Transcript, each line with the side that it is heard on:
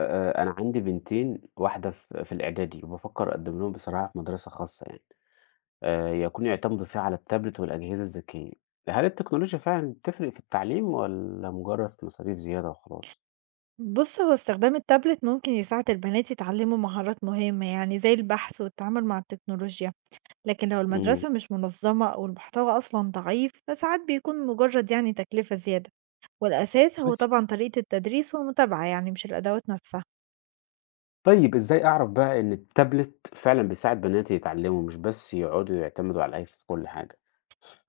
left: أنا عندي بنتين، واحدة في الإعدادي، وبافكر أقدّم لهم بصراحة في مدرسة خاصة يعني، يكونوا يعتمدوا فيها على التابلت والأجهزة الذكية. هل التكنولوجيا فعلًا بتفرق في التعليم والّا مجرد مصاريف زيادة وخلاص؟
right: بُص، هو استخدام التابلت ممكن يساعد البنات يتعلموا مهارات مهمة، يعني زي البحث والتعامل مع التكنولوجيا، لكن لو
left: إمم،
right: المدرسة مش منظمة أو المحتوى أصلًا ضعيف، فساعات بيكون مجرد يعني تكلفة زيادة، والأساس هو
left: ماشي.
right: طبعًا طريقة التدريس والمتابعة يعني مش الأدوات نفسها.
left: طيب إزاي أعرف بقى إن التابلت فعلًا بيساعد بناتي يتعلموا مش بس يقعدوا يعتمدوا على الآيس في كل حاجة؟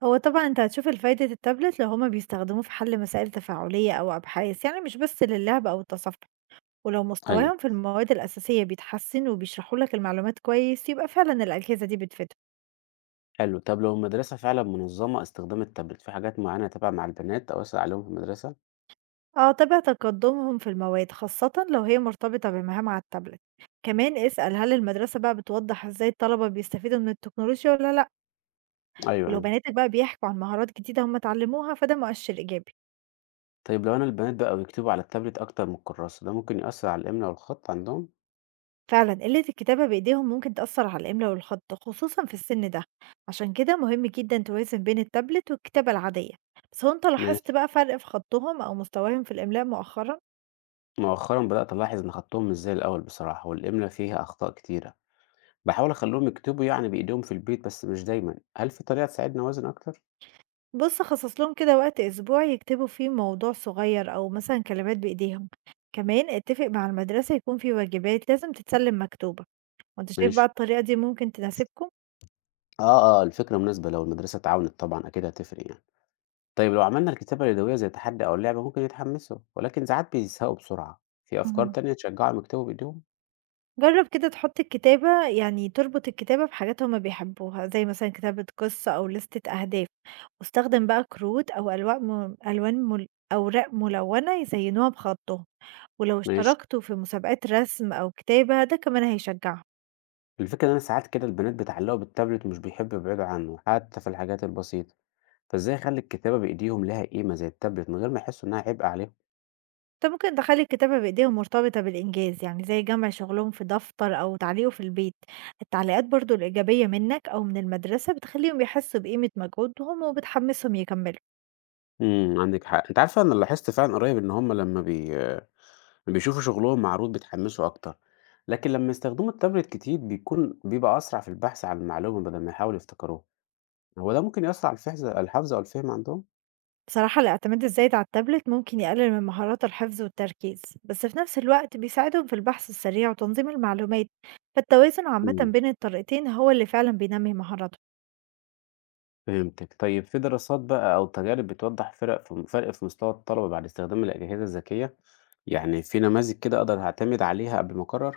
right: هو طبعًا أنت هتشوف الفايدة التابلت لو هُم بيستخدموه في حل مسائل تفاعلية أو أبحاث، يعني مش بس للعب أو التصفح، ولو
left: أيوه،
right: مستواهم في المواد الأساسية بيتحسن وبيشرحوا لك المعلومات كويس، يبقى فعلًا الأجهزة دي بتفيدهم.
left: حلو. طب لو المدرسة فعلًا منظمة استخدام التابلت، في حاجات معينة أتابع مع البنات أو أسأل عليهم في المدرسة؟
right: آه، تابع تقدمهم في المواد خاصة لو هي مرتبطة بمهام على التابلت، كمان اسأل هل المدرسة بقى بتوضح ازاي الطلبة بيستفيدوا من التكنولوجيا ولا لأ،
left: أيوه،
right: ولو
left: أيوه.
right: بناتك بقى بيحكوا عن مهارات جديدة هم اتعلموها فده مؤشر إيجابي.
left: طيب لو أنا البنات بقى بيكتبوا على التابلت أكتر من الكراسة، ده ممكن يأثر على الإملا والخط عندهم؟
right: فعلا قلة الكتابة بإيديهم ممكن تأثر على الإملاء والخط خصوصا في السن ده، عشان كده مهم جدا توازن بين التابلت والكتابة العادية. بس هو انت لاحظت
left: ماشي،
right: بقى فرق في خطهم أو مستواهم في الإملاء مؤخرا؟
left: مؤخرًا بدأت ألاحظ إن خطهم مش زي الأول بصراحة، والإملا فيها أخطاء كتيرة، بحاول أخليهم يكتبوا يعني بإيديهم في البيت بس مش دايمًا، هل في طريقة تساعدني أوازن أكتر؟
right: بُص، خصّص لهم كده وقت أسبوع يكتبوا فيه موضوع صغير أو مثلًا كلمات بإيديهم، كمان اتفق مع المدرسة يكون في واجبات لازم تتسلم مكتوبة، وأنت شايف
left: ماشي،
right: بقى الطريقة دي ممكن تناسبكم؟
left: آه، آه الفكرة مناسبة لو المدرسة اتعاونت طبعًا أكيد هتفرق يعني، طيب لو عملنا الكتابة اليدوية زي تحدي أو لعبة ممكن يتحمسوا، ولكن ساعات بيزهقوا بسرعة، في أفكار
right: اهم.
left: تانية تشجعهم يكتبوا بإيديهم؟
right: جرّب كده تحط الكتابة يعني تربط الكتابة بحاجات هُم بيحبوها، زي مثلًا كتابة قصة أو ليستة أهداف، واستخدم بقى كروت أو ألواق م ألوان مل أوراق ملونة يزينوها بخطهم، ولو
left: ماشي.
right: اشتركتوا في مسابقات رسم أو كتابة ده كمان هيشجعهم.
left: الفكرة إن أنا ساعات كده البنات بيتعلقوا بالتابلت ومش بيحبوا يبعدوا عنه حتى في الحاجات البسيطة، فإزاي أخلي الكتابة بإيديهم لها قيمة زي التابلت من غير ما يحسوا إنها عبء عليهم؟
right: طب ممكن تخلّي الكتابة بإيديهم مرتبطة بالإنجاز، يعني زي جمع شغلهم في دفتر أو تعليقه في البيت، التعليقات برضه الإيجابية منك أو من المدرسة بتخلّيهم يحسّوا بقيمة مجهودهم وبتحمّسهم يكمّلوا.
left: إمم، عندِك حق، أنتِ عارفة أنا لاحظت فعلًا قريب إن هم لما بي بيشوفوا شغلهم معروض بيتحمسوا أكتر، لكن لما يستخدموا التابلت كتير بيكون بيبقى أسرع في البحث عن المعلومة بدل ما يحاولوا يفتكروها، هو ده ممكن يأثر على الحفظ أو الفهم عندهم؟
right: بصراحة الاعتماد الزايد على التابلت ممكن يقلل من مهارات الحفظ والتركيز، بس في نفس الوقت بيساعدهم في البحث السريع وتنظيم المعلومات، فالتوازن عامةً
left: إمم.
right: بين الطريقتين هو اللي فعلًا بينمّي مهاراتهم.
left: فهمتِك. طيب في دراسات بقى أو تجارب بتوضّح فرق في مستوى الطلبة بعد استخدام الأجهزة الذكية؟ يعني في نماذج كده أقدر أعتمد عليها قبل ما أقرر؟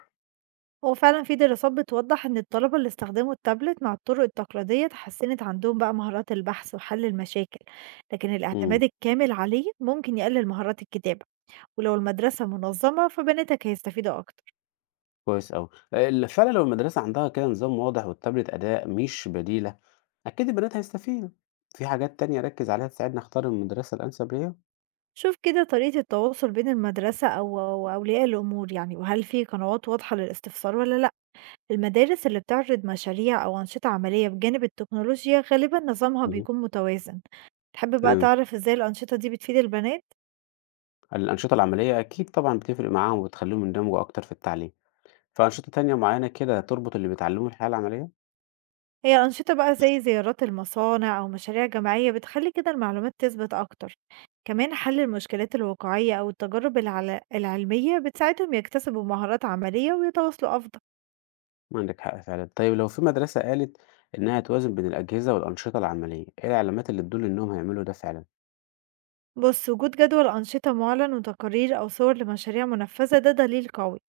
right: هو فعلًا في دراسات بتوضّح إن الطلبة اللي استخدموا التابلت مع الطرق التقليدية اتحسنت عندهم بقى مهارات البحث وحل المشاكل، لكن
left: إمم،
right: الاعتماد الكامل عليه ممكن يقلل مهارات الكتابة، ولو المدرسة منظمة فبناتك هيستفيدوا أكتر.
left: كويس أوي. ال فعلًا لو المدرسة عندها كده نظام واضح والتابلت أداة مش بديلة، أكيد البنات هيستفيدوا. في حاجات تانية أركّز عليها تساعدني أختار المدرسة الأنسب ليّا؟
right: شوف كده طريقة التواصل بين المدرسة أو أولياء الأمور يعني، وهل في قنوات واضحة للاستفسار والّا لأ؟ المدارس اللي بتعرض مشاريع أو أنشطة عملية بجانب التكنولوجيا غالبًا نظامها
left: اهم،
right: بيكون متوازن. تحب بقى
left: فهمت.
right: تعرف إزاي الأنشطة دي بتفيد البنات؟
left: الأنشطة العملية أكيد طبعًا بتفرق معاهم وبتخلّيهم يندمجوا أكتر في التعليم. فأنشطة تانية معيّنة كده تربط اللي بيتعلموه بالحياة العملية؟
right: هي الأنشطة بقى زي زيارات المصانع أو مشاريع جماعية بتخلي كده المعلومات تثبت أكتر، كمان حل المشكلات الواقعية أو العلمية بتساعدهم يكتسبوا مهارات عملية ويتواصلوا أفضل.
left: عندك حق فعلا. طيب لو في مدرسة قالت إنها توازن بين الأجهزة والأنشطة العملية إيه العلامات اللي تدل إنهم هيعملوا ده فعلا؟
right: بص، وجود جدول أنشطة معلن وتقارير أو صور لمشاريع منفذة ده دليل قوي.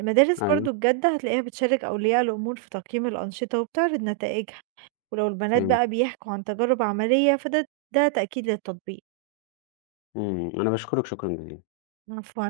right: المدارس
left: أيوه،
right: برضو الجادة هتلاقيها بتشارك أولياء الأمور في تقييم الأنشطة وبتعرض نتائجها، ولو البنات
left: فهمت.
right: بقى بيحكوا عن تجارب عملية فده تأكيد للتطبيق.
left: مم. أنا بشكرك شكرا جزيلا
right: عفوا.